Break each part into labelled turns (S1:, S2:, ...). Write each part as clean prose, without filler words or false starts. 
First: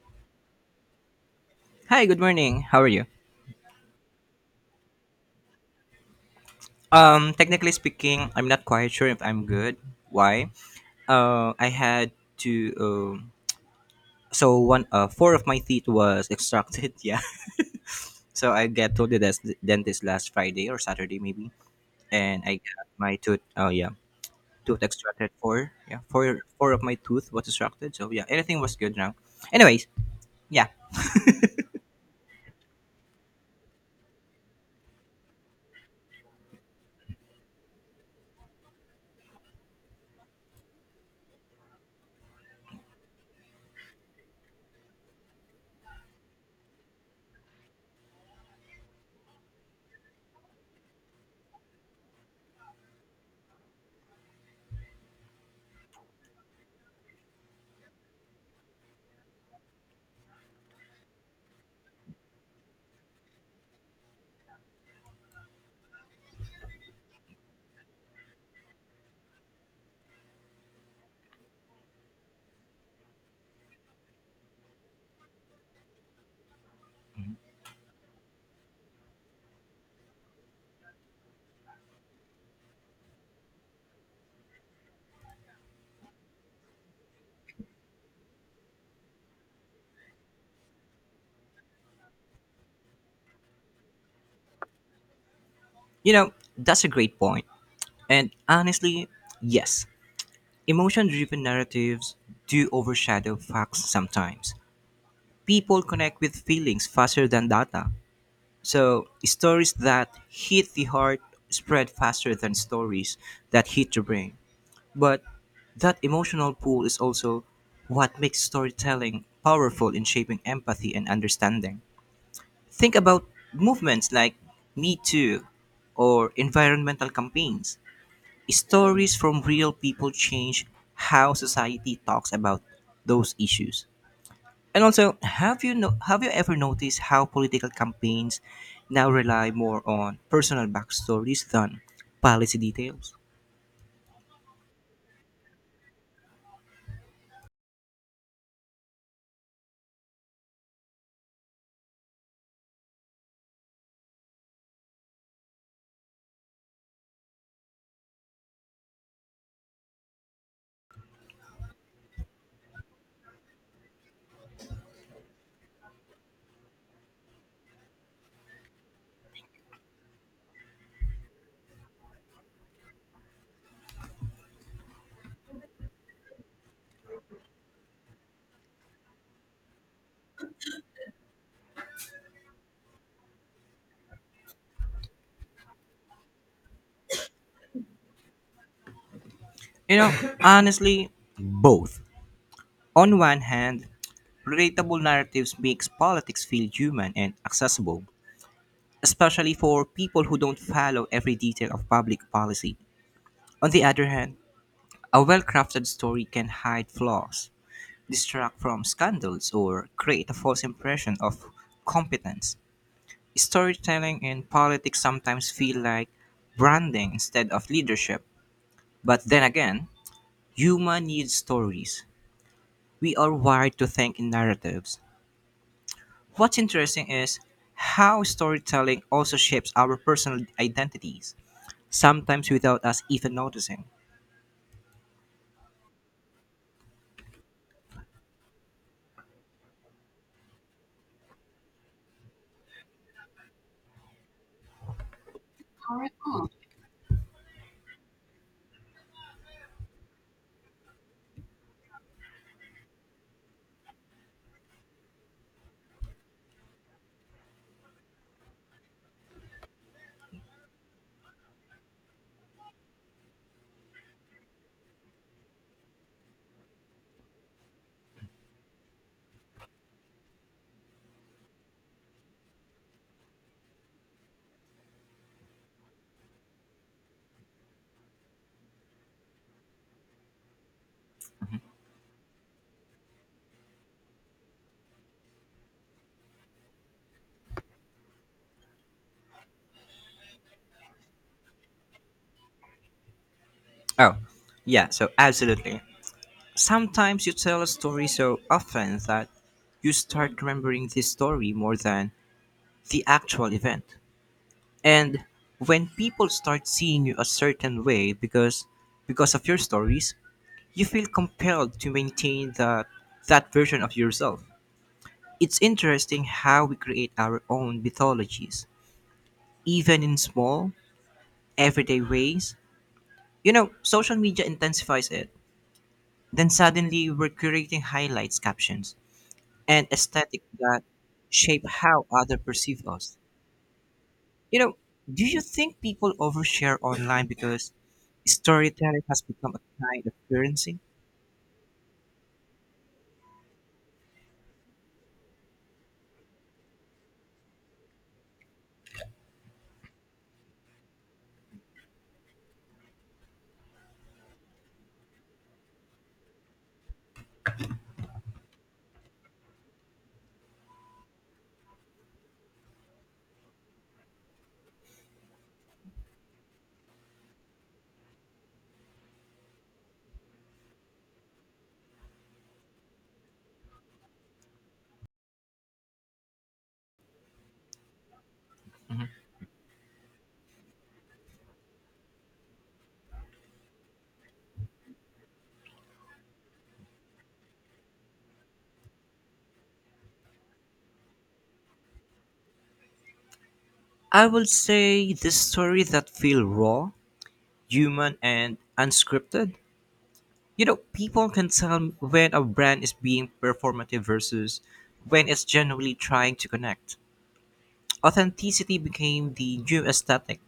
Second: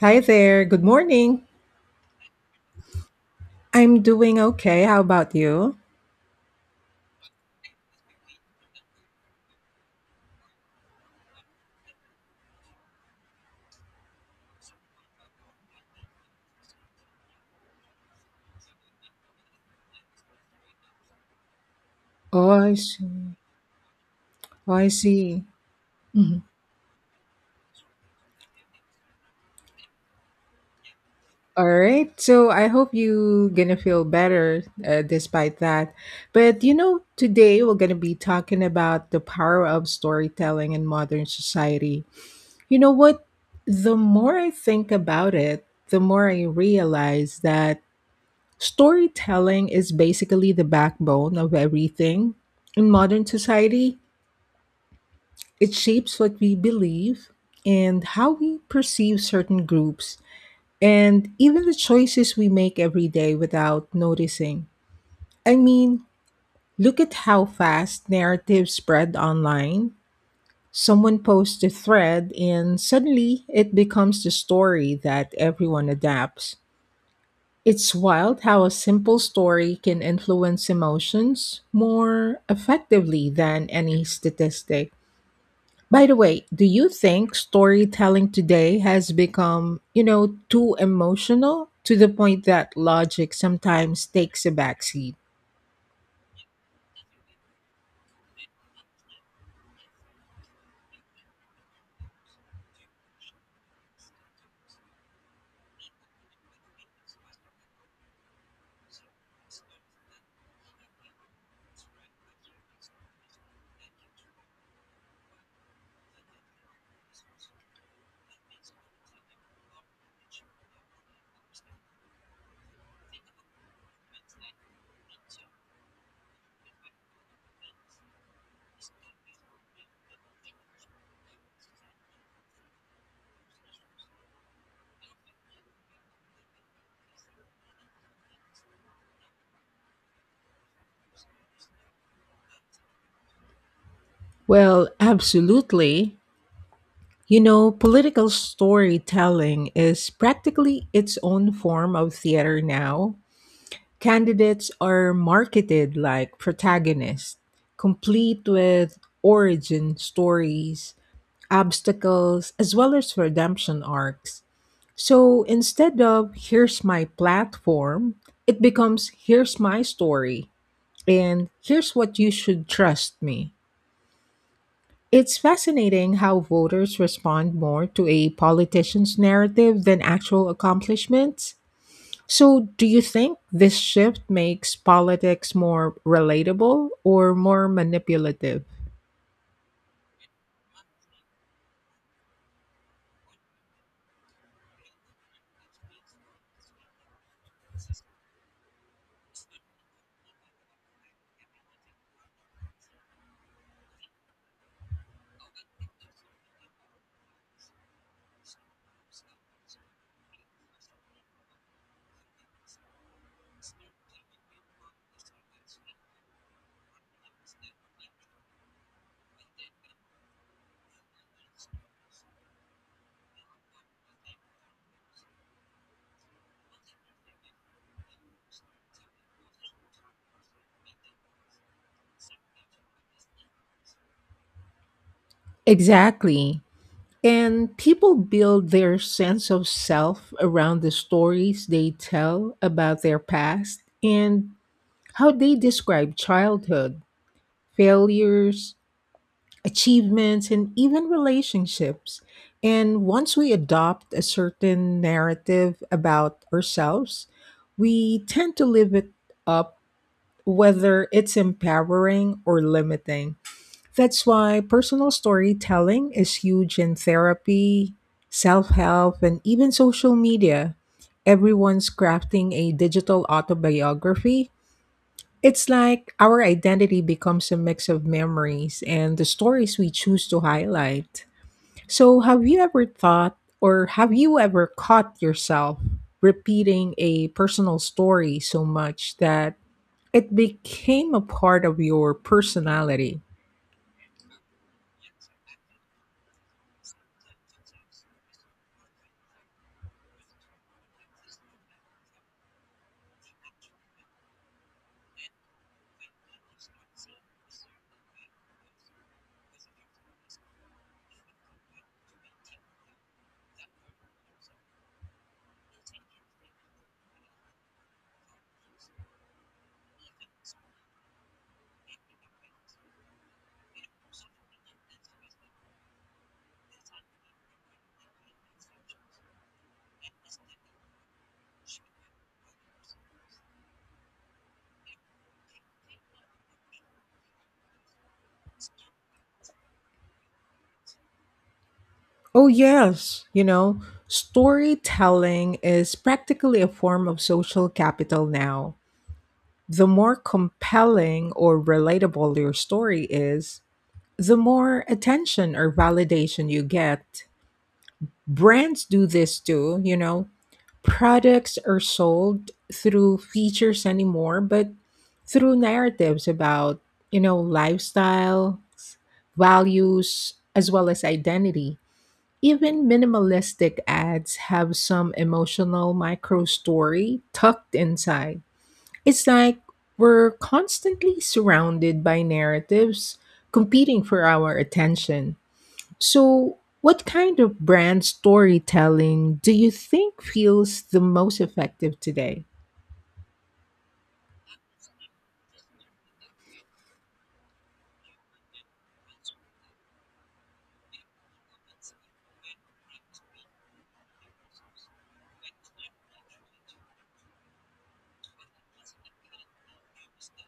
S1: Hi there. Good morning.
S2: Hi, good morning. How are you?
S1: I'm doing okay. How about you?
S2: Technically speaking, I'm not quite sure if I'm good. Why? I had to. So one, four of my teeth was extracted. Yeah. So I got to the dentist last Friday or Saturday maybe, and
S1: Oh,
S2: I
S1: I
S2: got my
S1: see.
S2: tooth. Oh yeah,
S1: Oh,
S2: tooth
S1: I
S2: extracted.
S1: see.
S2: Four. Yeah,
S1: Mhm.
S2: four. Four of my tooth was extracted. So yeah, everything was good now. Anyways, yeah.
S1: All right. So I hope you gonna feel better despite that. But you know, today we're gonna be talking about the power of storytelling in modern society. You know what? The more I think about it, the more I realize that storytelling is basically the backbone of everything in modern society. It shapes what we believe and how we perceive certain groups, and even the choices we make every day without noticing. I mean, look at how fast narratives spread online. Someone posts a thread, and suddenly it becomes the story that everyone adapts. It's wild how a simple story can influence emotions more effectively than any statistic. By the way, do you think storytelling today has become, you know, too emotional to the point that logic sometimes takes a backseat?
S2: You know, that's a great point, and honestly, yes. Emotion driven narratives do overshadow facts sometimes. People connect with feelings faster than data. So, stories that hit the heart spread faster than stories that hit the brain. But that emotional pull is also what makes storytelling powerful in shaping empathy and understanding. Think about movements like Me Too or environmental campaigns, stories from real people change how society talks about those issues. And also, have you no- have you ever noticed how political campaigns now rely more on personal backstories than policy details?
S1: Well, absolutely. You know, political storytelling is practically its own form of theater now. Candidates are marketed like protagonists, complete with origin stories, obstacles, as well as redemption arcs. So instead of here's my platform, it becomes here's my story and here's what you should trust me. It's fascinating how voters respond more to a politician's narrative than actual accomplishments. So, do you think this shift makes politics more relatable or more manipulative?
S2: You know, honestly, both. On one hand, relatable narratives makes politics feel human and accessible, especially for people who don't follow every detail of public policy. On the other hand, a well-crafted story can hide flaws, distract from scandals, or create a false impression of competence. Storytelling in politics sometimes feel like branding instead of leadership. But then again, human needs stories. We are wired to think in narratives. What's interesting is how storytelling also shapes our personal identities, sometimes without us even noticing.
S1: Exactly. And people build their sense of self around the stories they tell about their past and how they describe childhood, failures, achievements, and even relationships. And once we adopt a certain narrative about ourselves, we tend to live it up, whether it's empowering or limiting. That's why personal storytelling is huge in therapy, self help, and even social media. Everyone's crafting a digital autobiography. It's like our identity becomes a mix of memories and the stories we choose to highlight. So, have you ever thought or have you ever caught yourself repeating a personal story so much that it became a part of your personality?
S2: Oh, yeah, so absolutely. Sometimes you tell a story so often that you start remembering the story more than the actual event. And when people start seeing you a certain way because of your stories, you feel compelled to maintain that version of yourself. It's interesting how we create our own mythologies, even in small, everyday ways. You know, social media intensifies it. Then suddenly we're creating highlights, captions and aesthetic that shape how others perceive us. You know, do you think people overshare online because storytelling has become a kind of currency?
S1: Oh, yes. You know, storytelling is practically a form of social capital now. The more compelling or relatable your story is, the more attention or validation you get. Brands do this too, you know. Products are sold through features anymore, but through narratives about, you know, lifestyle, values, as well as identity. Even minimalistic ads have some emotional micro story tucked inside. It's like we're constantly surrounded by narratives competing for our attention. So, what kind of brand storytelling do you think feels the most effective today?
S2: I will say the story that feel raw, human, and unscripted. You know, people can tell when a brand is being performative versus when it's genuinely trying to connect. Authenticity became the new aesthetic,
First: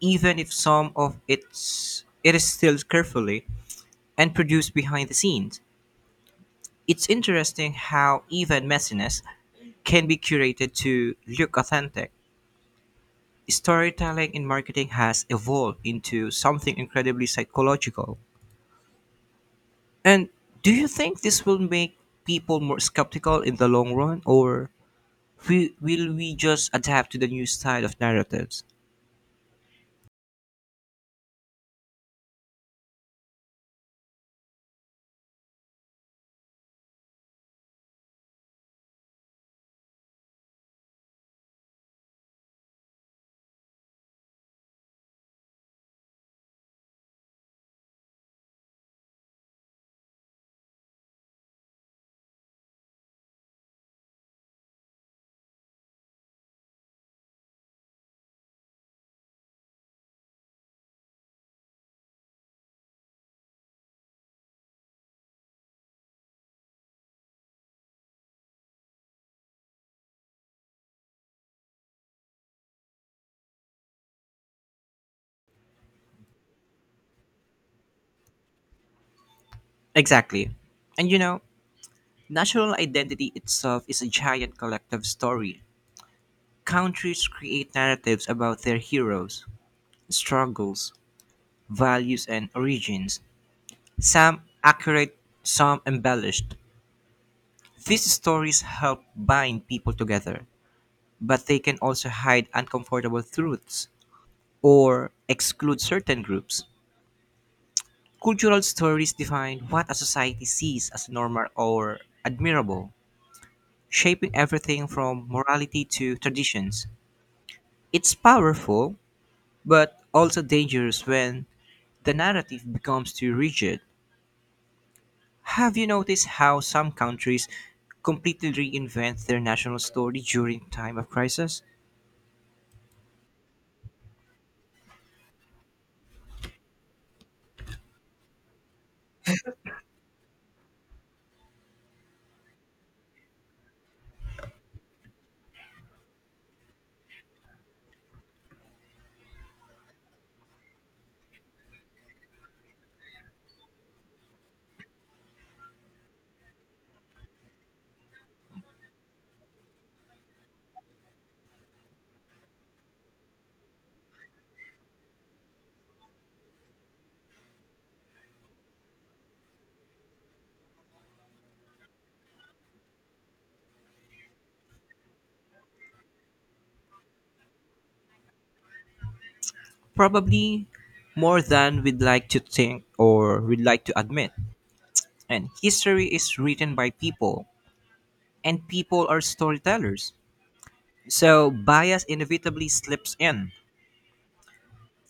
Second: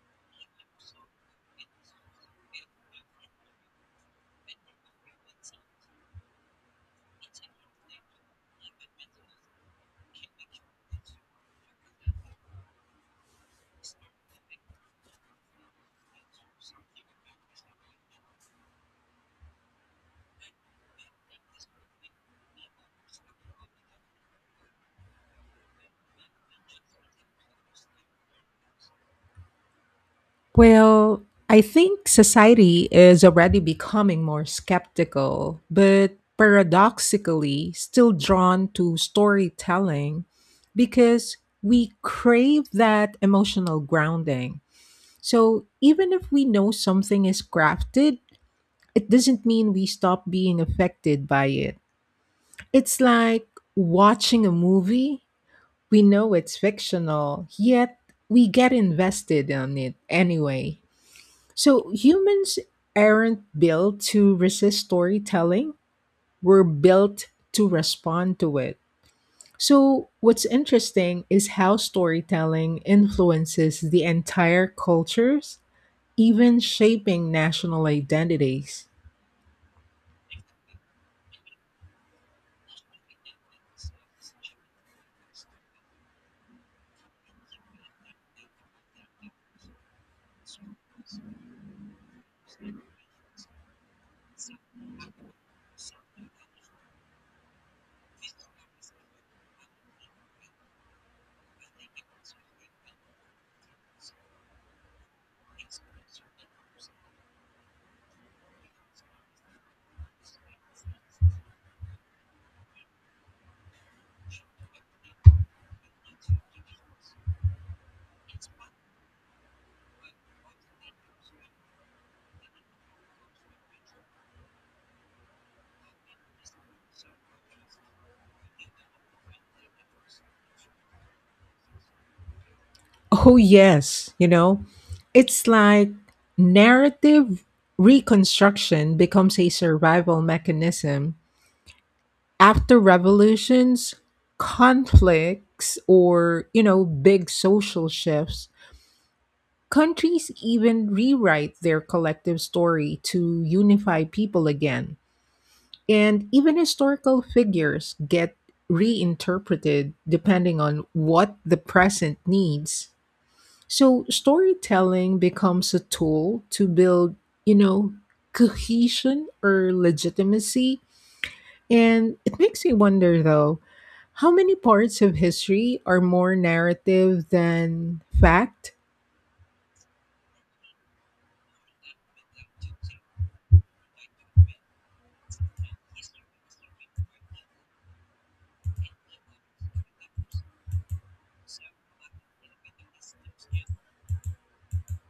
S2: even if some of it is still carefully and produced behind the scenes. It's interesting how even messiness can be curated to look authentic. Storytelling in marketing has evolved into something incredibly psychological. And do you think this will make people more skeptical in the long run, or will we just adapt to the new style of narratives?
S1: Well, I think society is already becoming more skeptical, but paradoxically still drawn to storytelling because we crave that emotional grounding. So, even if we know something is crafted, it doesn't mean we stop being affected by it. It's like watching a movie. We know it's fictional, yet we get invested in it anyway. So humans aren't built to resist storytelling, we're built to respond to it. So, what's interesting is how storytelling influences the entire cultures, even shaping national identities.
S2: Exactly. And you know, national identity itself is a giant collective story. Countries create narratives about their heroes, struggles, values, and origins, some accurate, some embellished. These stories help bind people together, but they can also hide uncomfortable truths or exclude certain groups. Cultural stories define what a society sees as normal or admirable, shaping everything from morality to traditions. It's powerful, but also dangerous when the narrative becomes too rigid. Have you noticed how some countries completely reinvent their national story during time of crisis?
S1: Oh, yes. You know, it's like narrative reconstruction becomes a survival mechanism. After revolutions, conflicts, or, you know, big social shifts, countries even rewrite their collective story to unify people again. And even historical figures get reinterpreted depending on what the present needs. So storytelling becomes a tool to build, you know, cohesion or legitimacy. And it makes me wonder though, how many parts of history are more narrative than fact?
S2: Probably more than we'd like to think or we'd like to admit. And history is written by people, and people are storytellers. So bias inevitably slips in.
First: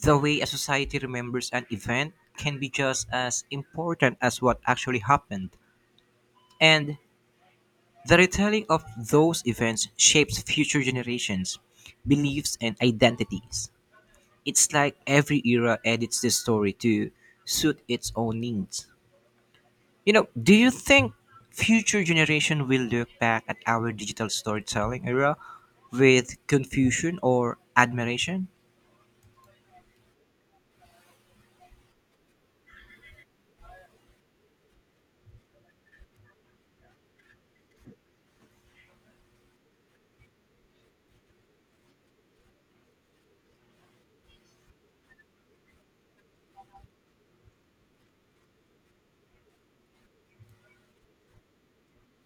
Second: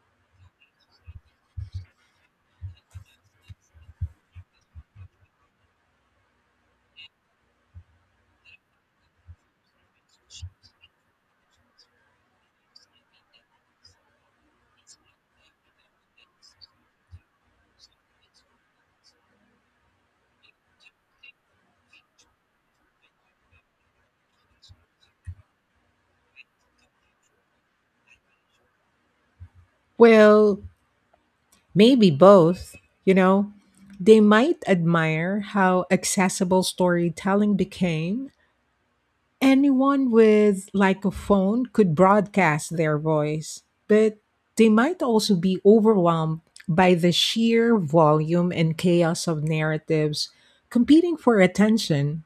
S2: The way a society remembers an event can be just as important as what actually happened. And the retelling of those events shapes future generations' beliefs and identities. It's like every era edits the story to suit its own needs. You know, do you think future generation will look back at our digital storytelling era with confusion or admiration?
S1: Well, maybe both, you know. They might admire how accessible storytelling became. Anyone with like a phone could broadcast their voice, but they might also be overwhelmed by the sheer volume and chaos of narratives competing for attention.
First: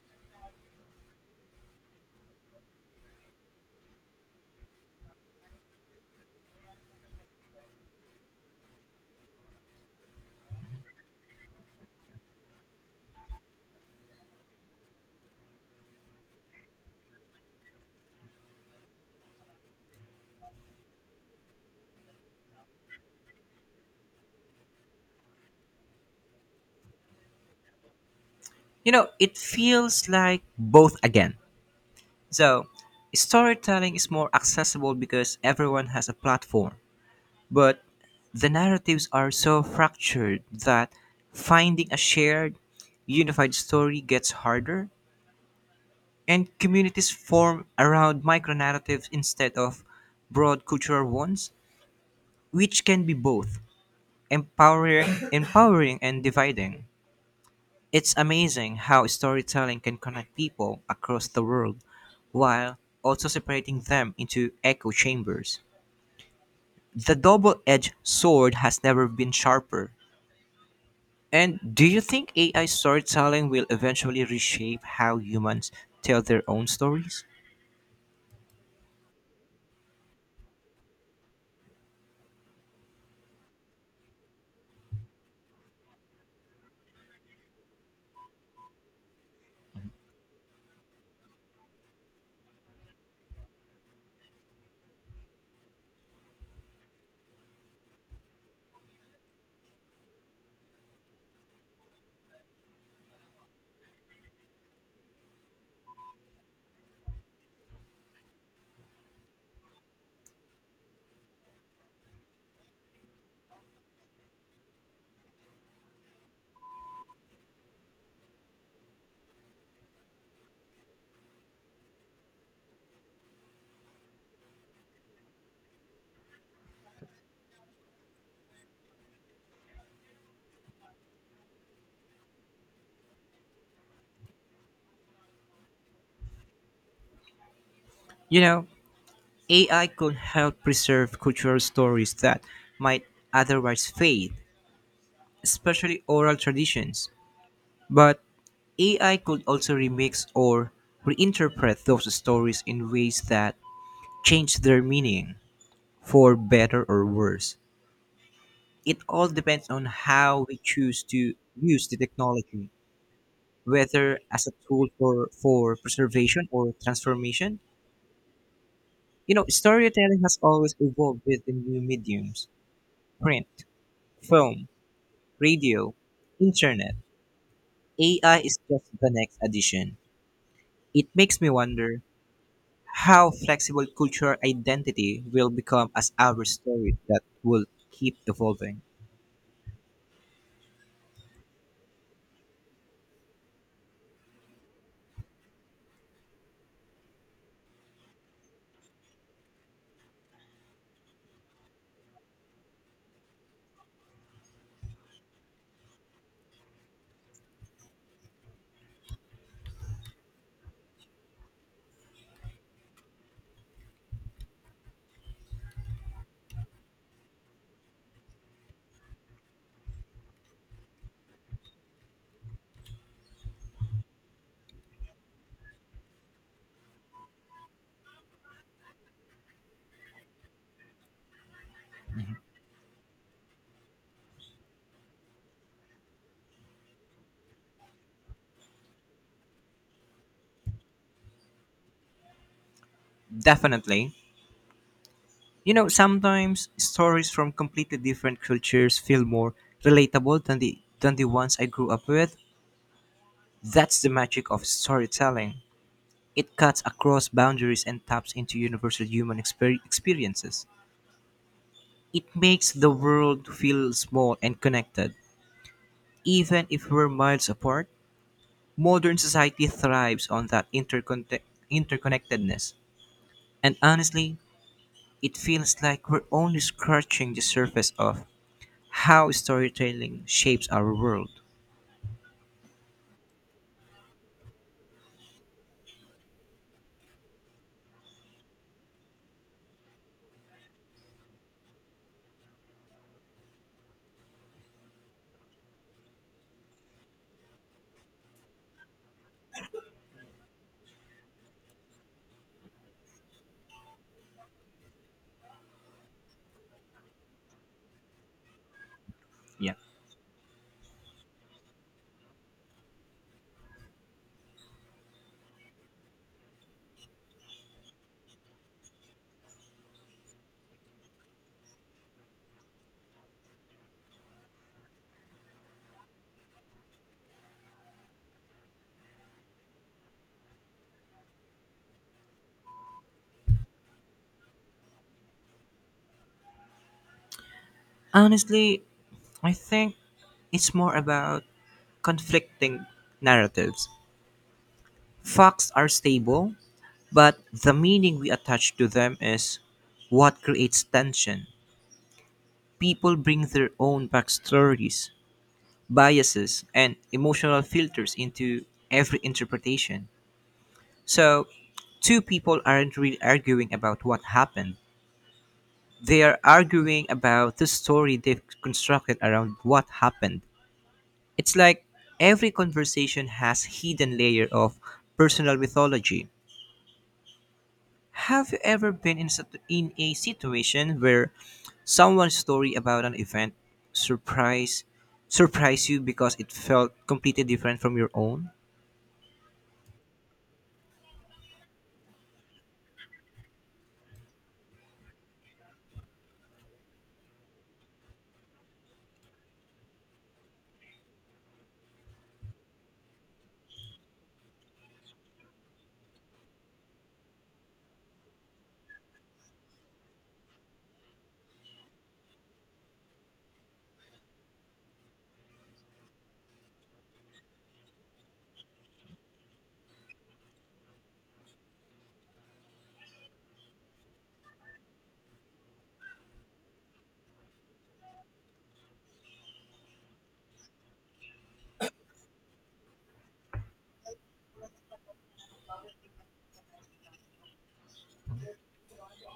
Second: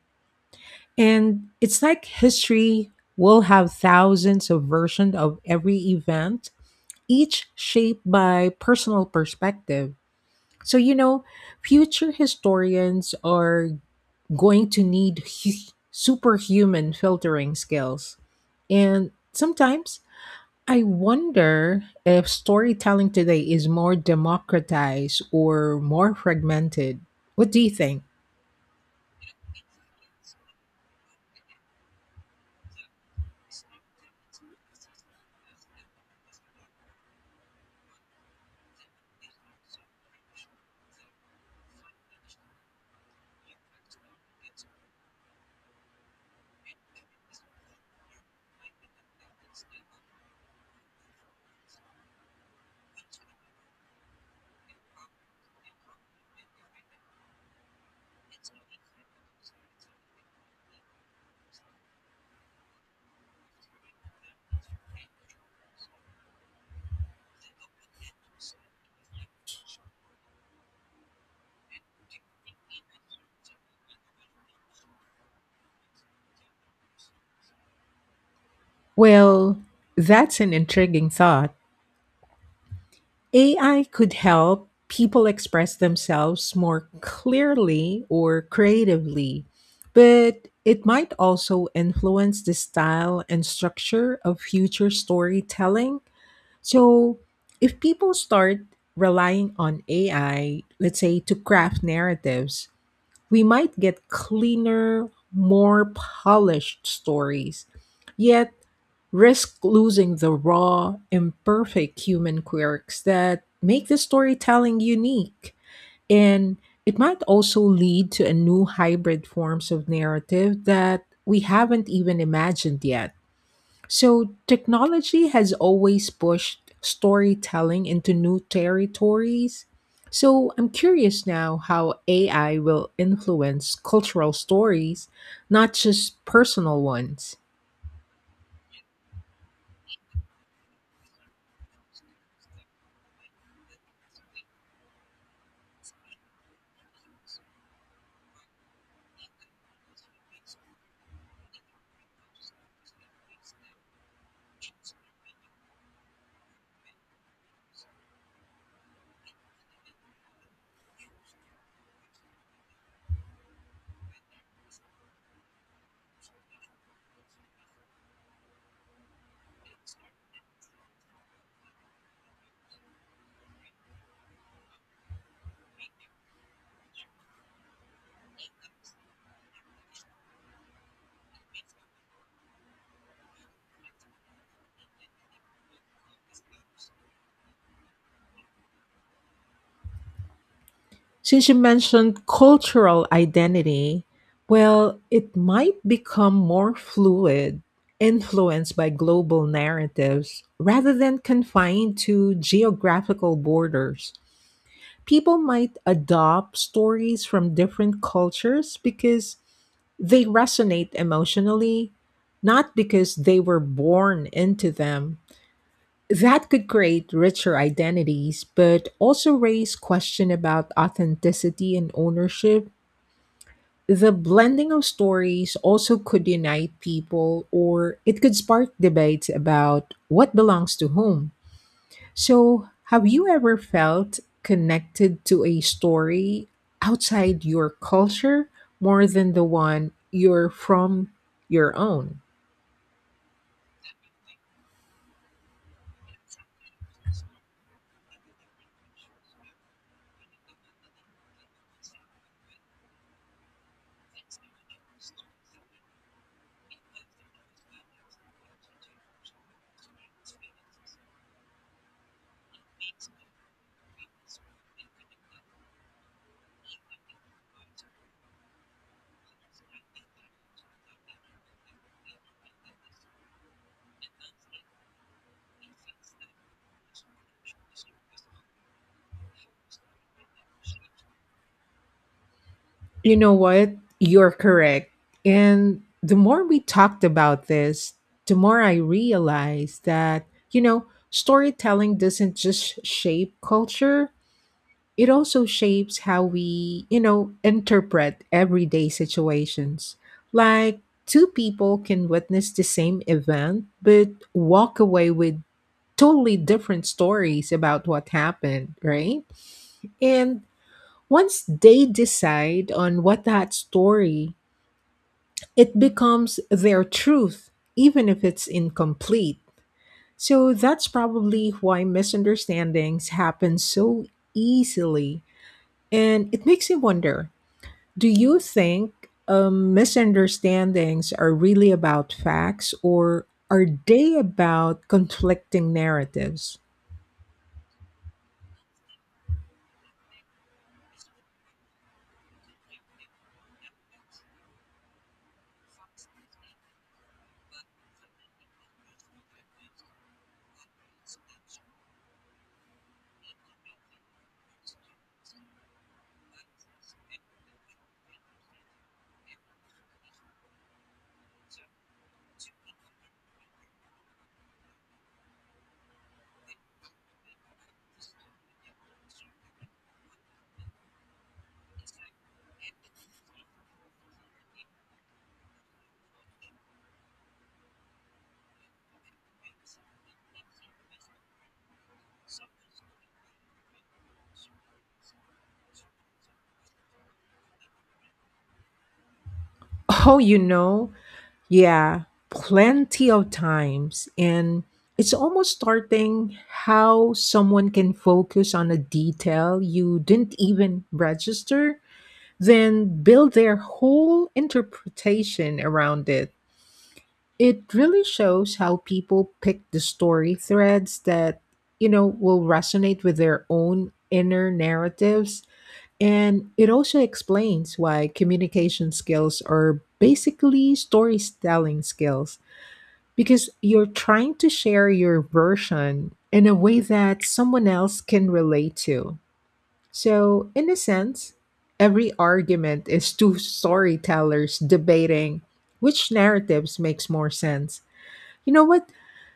S1: And it's like history will have thousands of versions of every event, each shaped by personal perspective. So, you know, future historians are going to need superhuman filtering skills. And sometimes I wonder if storytelling today is more democratized or more fragmented. What do you think?
S2: You know, it feels like both again. So, storytelling is more accessible because everyone has a platform. But the narratives are so fractured that finding a shared, unified story gets harder, and communities form around micro narratives instead of broad cultural ones, which can be both empowering and dividing. It's amazing how storytelling can connect people across the world while also separating them into echo chambers. The double edged sword has never been sharper. And do you think AI storytelling will eventually reshape how humans tell their own stories?
S1: Well, that's an intriguing thought. AI could help people express themselves more clearly or creatively, but it might also influence the style and structure of future storytelling. So, if people start relying on AI, let's say to craft narratives, we might get cleaner, more polished stories, yet risk losing the raw, imperfect human quirks that make the storytelling unique. And it might also lead to a new hybrid forms of narrative that we haven't even imagined yet. So, technology has always pushed storytelling into new territories. So, I'm curious now how AI will influence cultural stories, not just personal ones.
S2: You know, AI could help preserve cultural stories that might otherwise fade, especially oral traditions. But AI could also remix or reinterpret those stories in ways that change their meaning, for better or worse. It all depends on how we choose to use the technology, whether as a tool for preservation or transformation. You know, storytelling has always evolved with the new mediums: print, film, radio, internet. AI is just the next addition. It makes me wonder how flexible cultural identity will become as our stories that will keep evolving.
S1: Since you mentioned cultural identity, well, it might become more fluid, influenced by global narratives rather than confined to geographical borders. People might adopt stories from different cultures because they resonate emotionally, not because they were born into them. That could create richer identities, but also raise question about authenticity and ownership. The blending of stories also could unite people or it could spark debates about what belongs to whom. So, have you ever felt connected to a story outside your culture more than the one you're from your own?
S2: Definitely. You know, sometimes stories from completely different cultures feel more relatable than the ones I grew up with. That's the magic of storytelling. It cuts across boundaries and taps into universal experiences. It makes the world feel small and connected. Even if we're miles apart, modern society thrives on that interconnectedness. And honestly, it feels like we're only scratching the surface of how storytelling shapes our world.
S1: You know what? You're correct. And the more we talked about this, the more I realized that, you know, storytelling doesn't just shape culture, it also shapes how we, you know, interpret everyday situations. Like two people can witness the same event, but walk away with totally different stories about what happened, right?
S2: Yeah.
S1: And once they decide on what that story, it becomes their truth, even if it's incomplete. So that's probably why misunderstandings happen so easily. And it makes me wonder, do you think misunderstandings are really about facts or are they about conflicting narratives?
S2: Honestly, I think it's more about conflicting narratives. Facts are stable, but the meaning we attach to them is what creates tension. People bring their own backstories, biases, and emotional filters into every interpretation. So, two people aren't really arguing about what happened. They are arguing about the story they've constructed around what happened. It's like every conversation has hidden layer of personal mythology. Have you ever been in a situation where someone's story about an event surprise surprised you because it felt completely different from your own?
S1: Oh, you know, yeah, plenty of times. And it's almost starting how someone can focus on a detail you didn't even register, then build their whole interpretation around it. It really shows how people pick the story threads that, you know, will resonate with their own inner narratives. And it also explains why communication skills are basically storytelling skills because you're trying to share your version in a way that someone else can relate to. So, in a sense, every argument is two storytellers debating which narratives makes more sense. You know what?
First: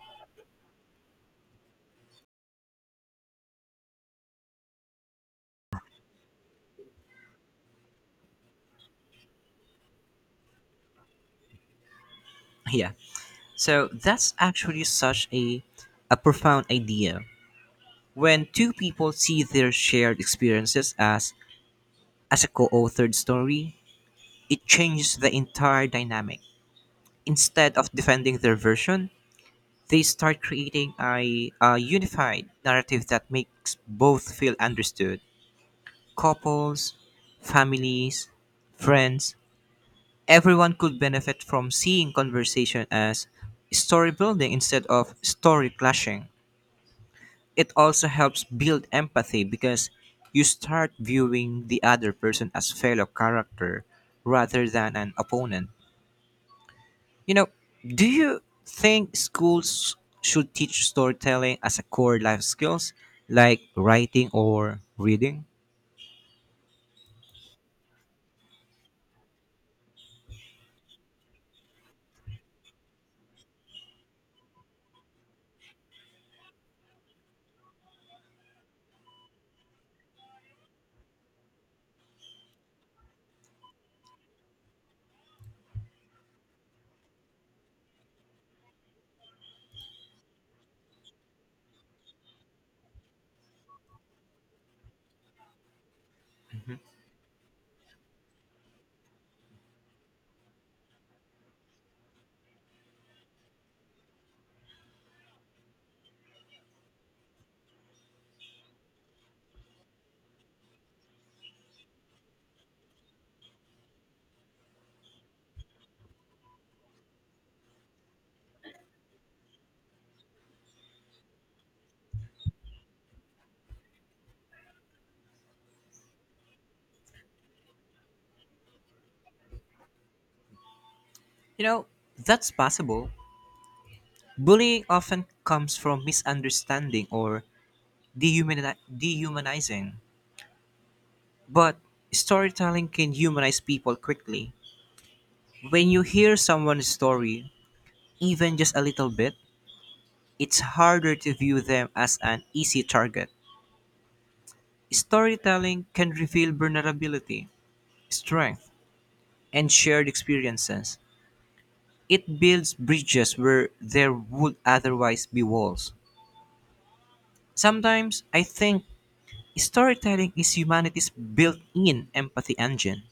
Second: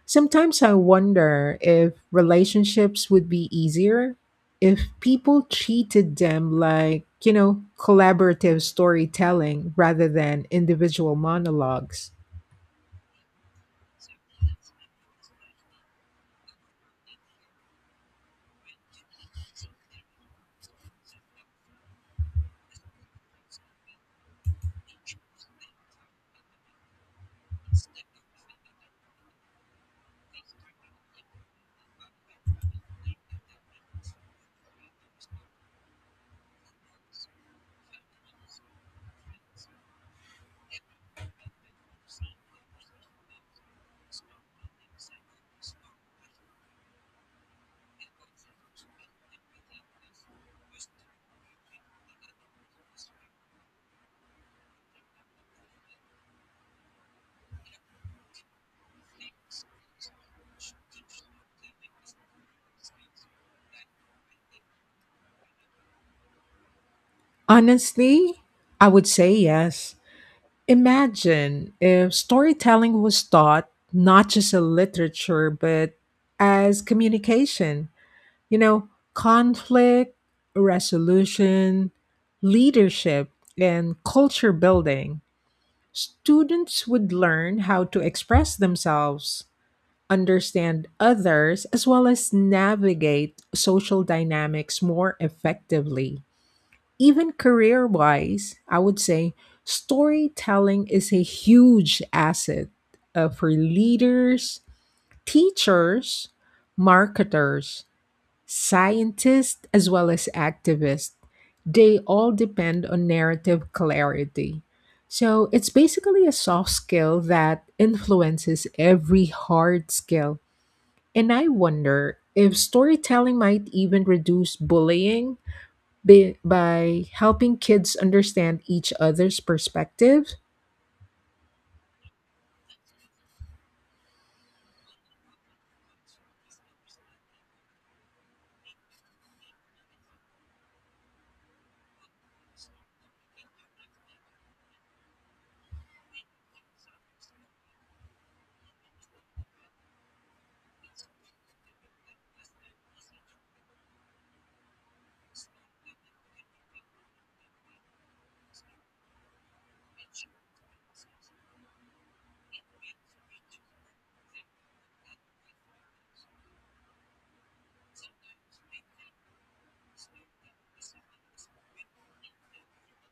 S1: Sometimes I wonder if relationships would be easier if people treated them like, you know, collaborative storytelling rather than individual monologues.
S2: Yeah. So that's actually such a profound idea. When two people see their shared experiences as a co-authored story, it changes the entire dynamic. Instead of defending their version, they start creating a unified narrative that makes both feel understood. Couples, families, friends, everyone could benefit from seeing conversation as story building instead of story clashing. It also helps build empathy because you start viewing the other person as fellow character rather than an opponent. You know, do you think schools should teach storytelling as a core life skills like writing or reading?
S1: Honestly, I would say yes. Imagine if storytelling was taught not just as literature, but as communication. You know, conflict resolution, leadership, and culture building, students would learn how to express themselves, understand others, as well as navigate social dynamics more effectively. Even career wise, I would say storytelling is a huge asset for leaders, teachers, marketers, scientists as well as activists, they all depend on narrative clarity. So it's basically a soft skill that influences every hard skill. And I wonder if storytelling might even reduce bullying by, helping kids understand each other's perspective.
S2: You know, that's possible. Bullying often comes from misunderstanding or dehumanizing, but storytelling can humanize people quickly. When you hear someone's story, even just a little bit, it's harder to view them as an easy target. Storytelling can reveal vulnerability, strength, and shared experiences. It builds bridges where there would otherwise be walls. Sometimes I think storytelling is humanity's built in empathy engine.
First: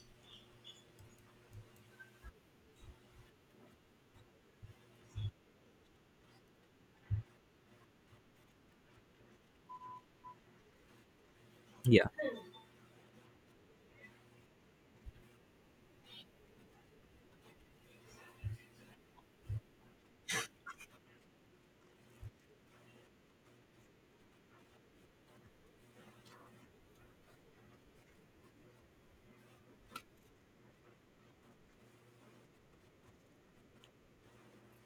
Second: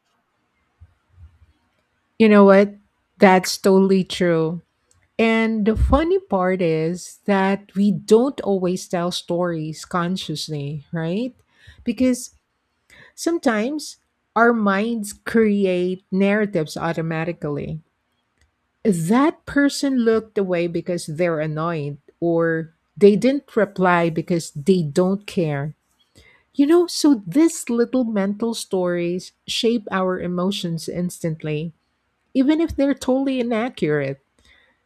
S1: You know what? That's totally true. And the funny part is that we don't always tell stories consciously, right?
S2: Yeah.
S1: Because sometimes our minds create narratives automatically. That person looked away because they're annoyed, or they didn't reply because they don't care. You know, so these little mental stories shape our emotions instantly, even if they're totally inaccurate.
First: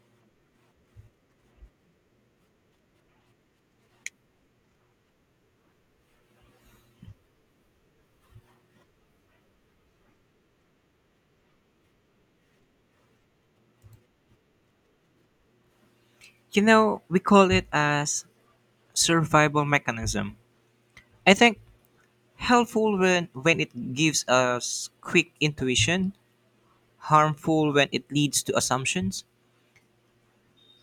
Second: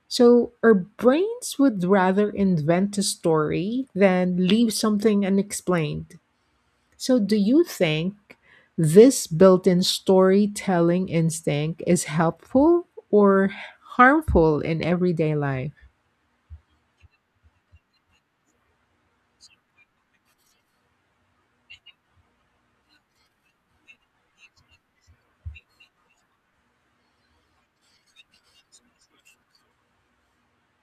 S1: So our brains would rather invent a story than leave something unexplained. So do you think this built-in storytelling instinct is helpful or harmful in everyday life?
S2: You know, we call it as survival mechanism. I think helpful when it gives us quick intuition, harmful when it leads to assumptions.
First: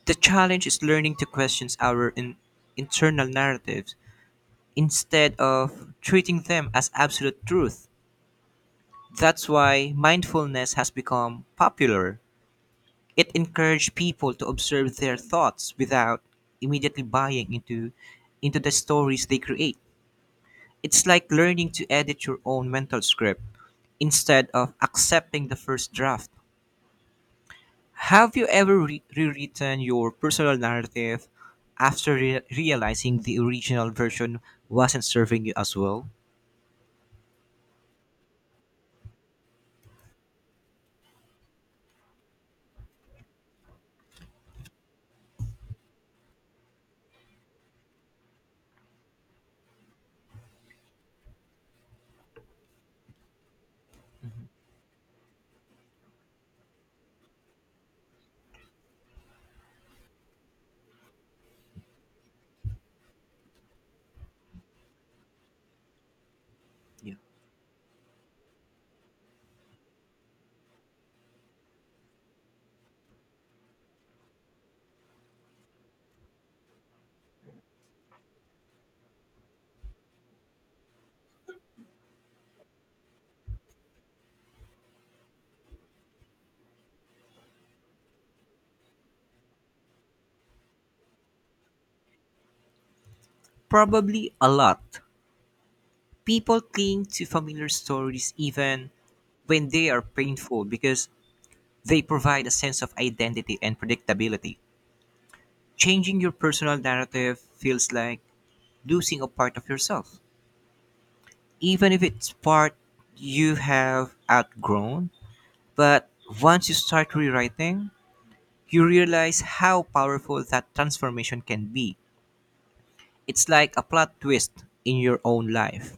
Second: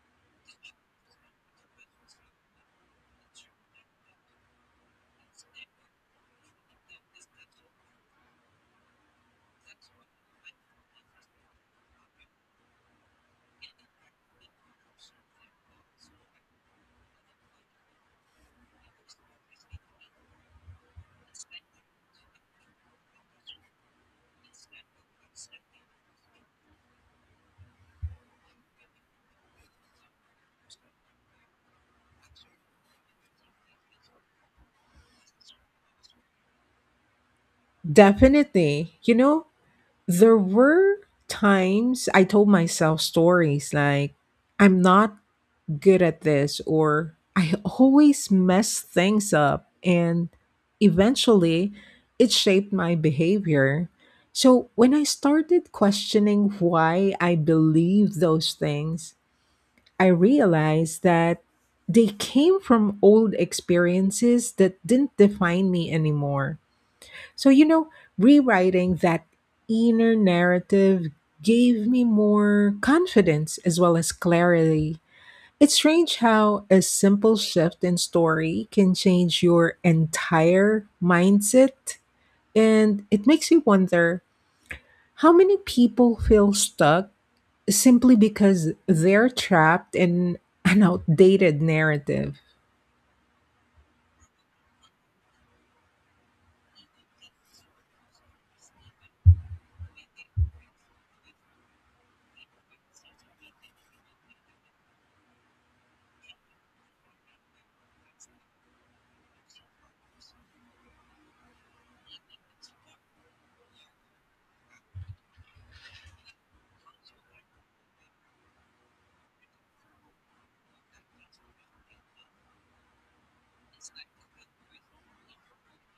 S2: The challenge is learning to question our internal narratives instead of treating them as absolute truth. That's why mindfulness has become popular. It encouraged people to observe their thoughts without immediately buying into the stories they create. It's like learning to edit your own mental script instead of accepting the first draft. Have you ever rewritten your personal narrative after realizing the original version wasn't serving you as well?
S1: Definitely. You know, there were times I told myself stories like I'm not good at this or I always mess things up and eventually it shaped my behavior. So when I started questioning why I believed those things, I realized that they came from old experiences that didn't define me anymore.
S2: Yeah.
S1: So, you know, rewriting that inner narrative gave me more confidence as well as clarity. It's strange how a simple shift in story can change your entire mindset. And it makes you wonder how many people feel stuck simply because they're trapped in an outdated narrative.
S2: Probably a lot. People cling to familiar stories even when they are painful because they provide a sense of identity and predictability. Changing your personal narrative feels like losing a part of yourself, even if it's part you have outgrown. But once you start rewriting, you realize how powerful that transformation can be. It's like a plot twist in your own life.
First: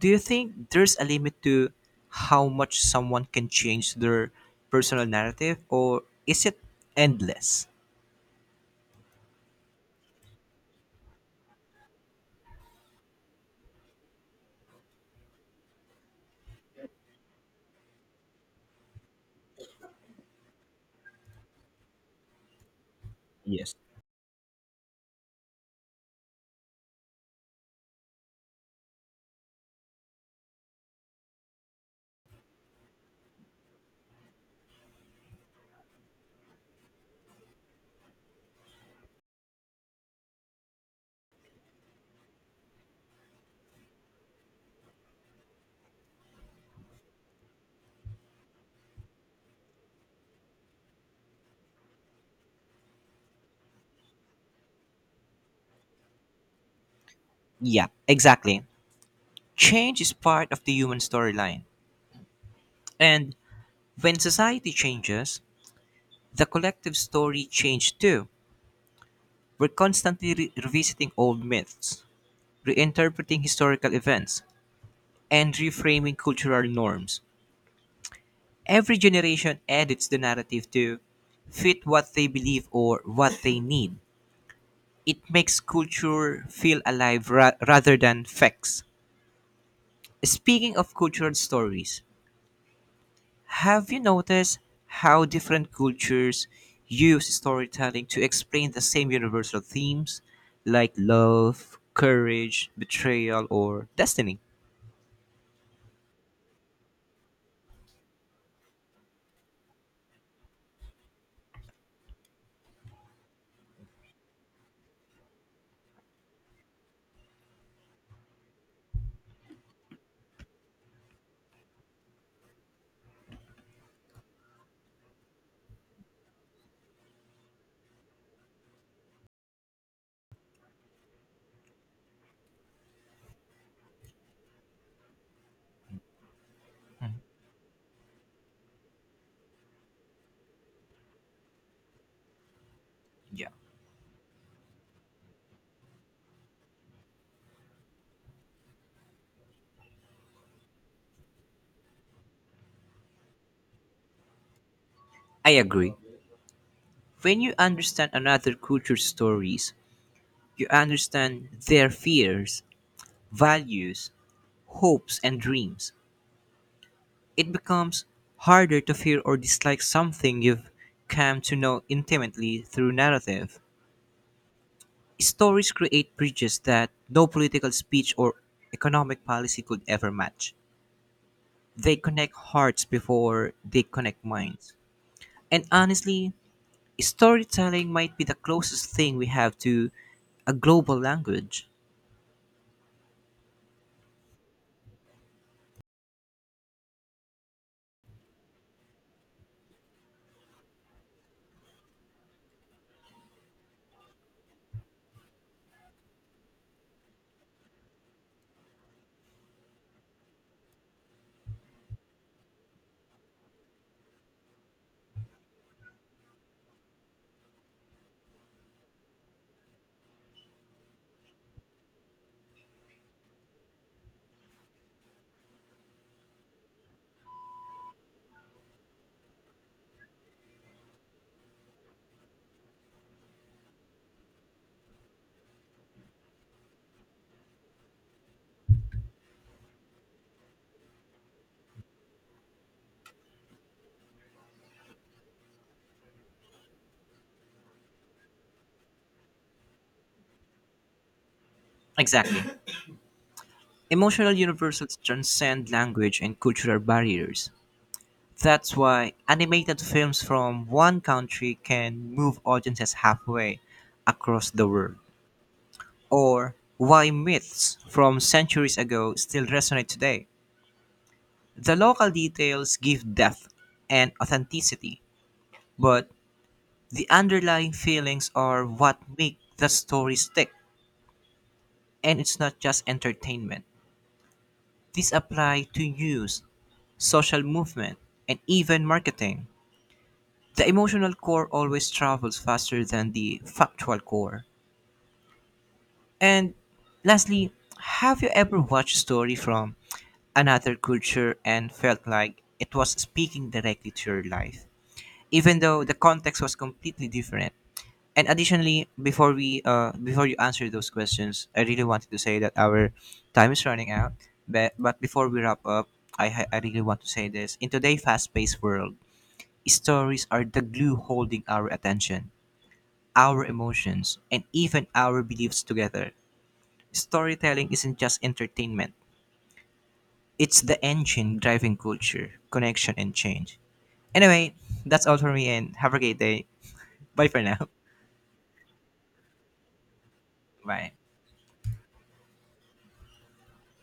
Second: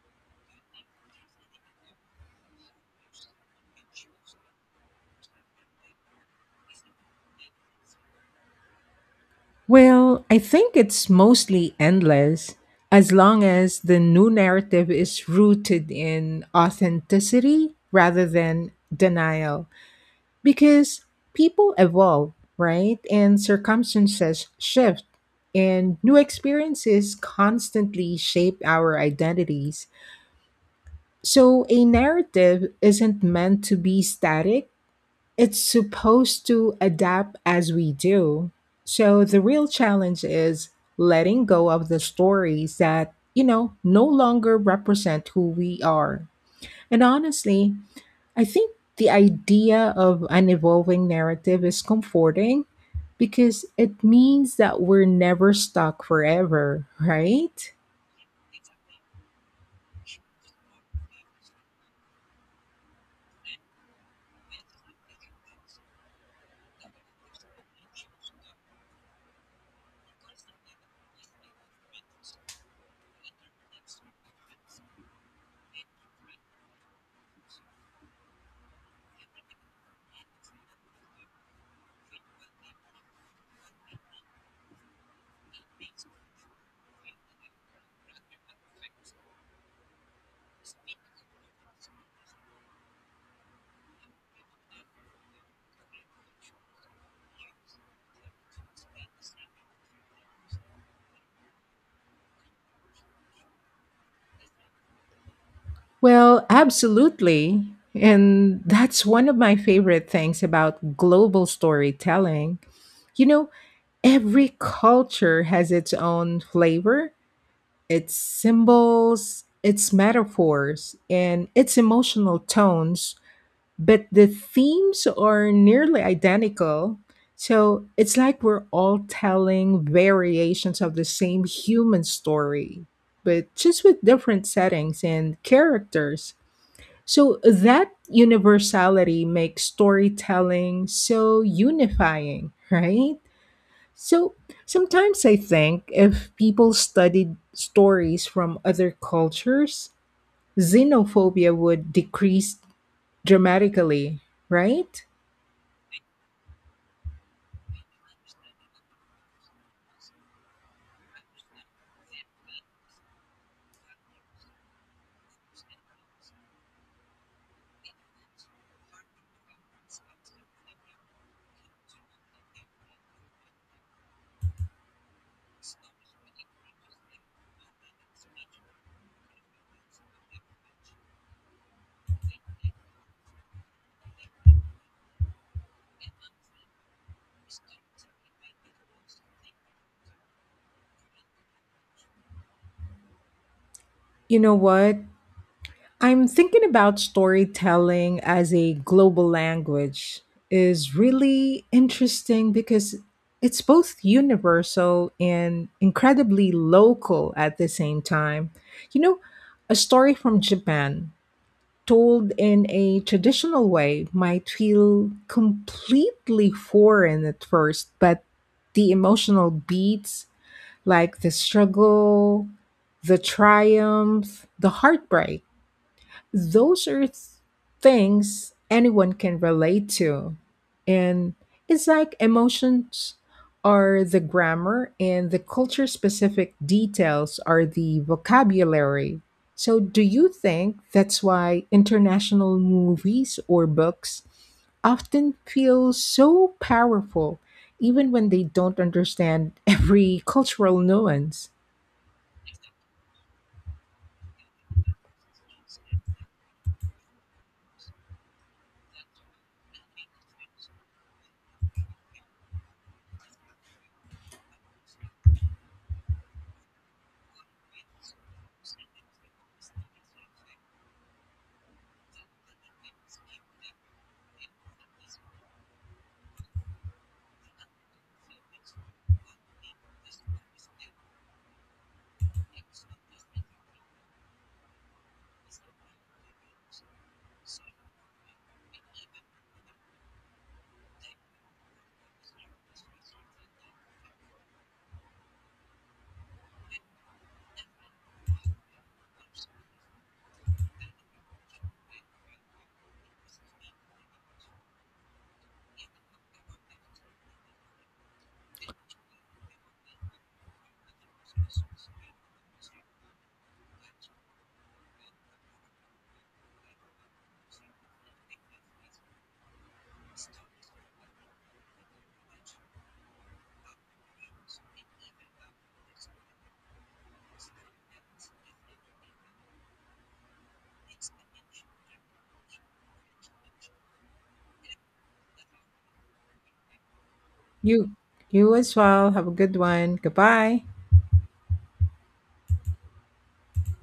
S2: Do you think there's a limit to how much someone can change their personal narrative, or is it endless?
S1: Well, I think it's mostly endless as long as the new narrative is rooted in authenticity rather than denial. Because people evolve, right? And
S2: Yes.
S1: circumstances shift, and new experiences constantly shape our identities. So, a narrative isn't meant to be static, it's supposed to adapt as we do. So, the real challenge is letting go of the stories that, you know, no longer represent who we are. And honestly, I think the idea of an evolving narrative is comforting because it means that we're never stuck forever, right?
S2: Yeah, exactly. Change is part of the human storyline. And when society changes, the collective story changes too. We're constantly revisiting old myths, reinterpreting historical events, and reframing cultural norms. Every generation edits the narrative to fit what they believe or what they need. It makes culture feel alive rather than facts. Speaking of cultural stories, have you noticed how different cultures use storytelling to explain the same universal themes like love, courage, betrayal, or destiny?
S1: Well, absolutely. And that's one of my favorite things about global storytelling. You know, every culture has its own flavor, its symbols, its metaphors, and its emotional tones but the themes are nearly identical. So it's like we're all telling variations of the same human story, but just with different settings and characters. So that universality makes storytelling so unifying, right?
S2: Yeah,
S1: So sometimes I think if people studied stories from other cultures, xenophobia would decrease dramatically, right?
S2: I agree. When you understand another culture's stories, you understand their fears, values, hopes, and dreams. It becomes harder to fear or dislike something you've come to know intimately through narrative. Stories create bridges that no political speech or economic policy could ever match. They connect hearts before they connect minds. And honestly, storytelling might be the closest thing we have to a global language.
S1: You know what? I'm thinking about storytelling as a global language is really interesting because it's both universal and incredibly local at the same time. You know, a story from Japan told in a traditional way might feel completely foreign at first, but the emotional beats, like the struggle, the triumph, the heartbreak, those are things anyone can relate to. And it's like emotions are the grammar and the culture specific details are the vocabulary. So, do you think that's why international movies or books often feel so powerful, even when they don't understand every cultural nuance?
S2: Exactly. Emotional universals transcend language and cultural barriers. That's why animated films from one country can move audiences halfway across the world. Or why myths from centuries ago still resonate today. The local details give depth and authenticity, but the underlying feelings are what make the story stick. And it's not just entertainment. This applies to news, social movement, and even marketing. The emotional core always travels faster than the factual core. And lastly, have you ever watched a story from another culture and felt like it was speaking directly to your life, even though the context was completely different? And additionally, before you answer those questions, I really wanted to say that our time is running out. But before we wrap up, I really want to say this. In today's fast-paced world, stories are the glue holding our attention, our emotions, and even our beliefs together. Storytelling isn't just entertainment, it's the engine driving culture, connection, and change. Anyway, that's all for me, and have a great day. Bye for now.
S1: You, you as well. Have a good one. Goodbye.
S2: Bye.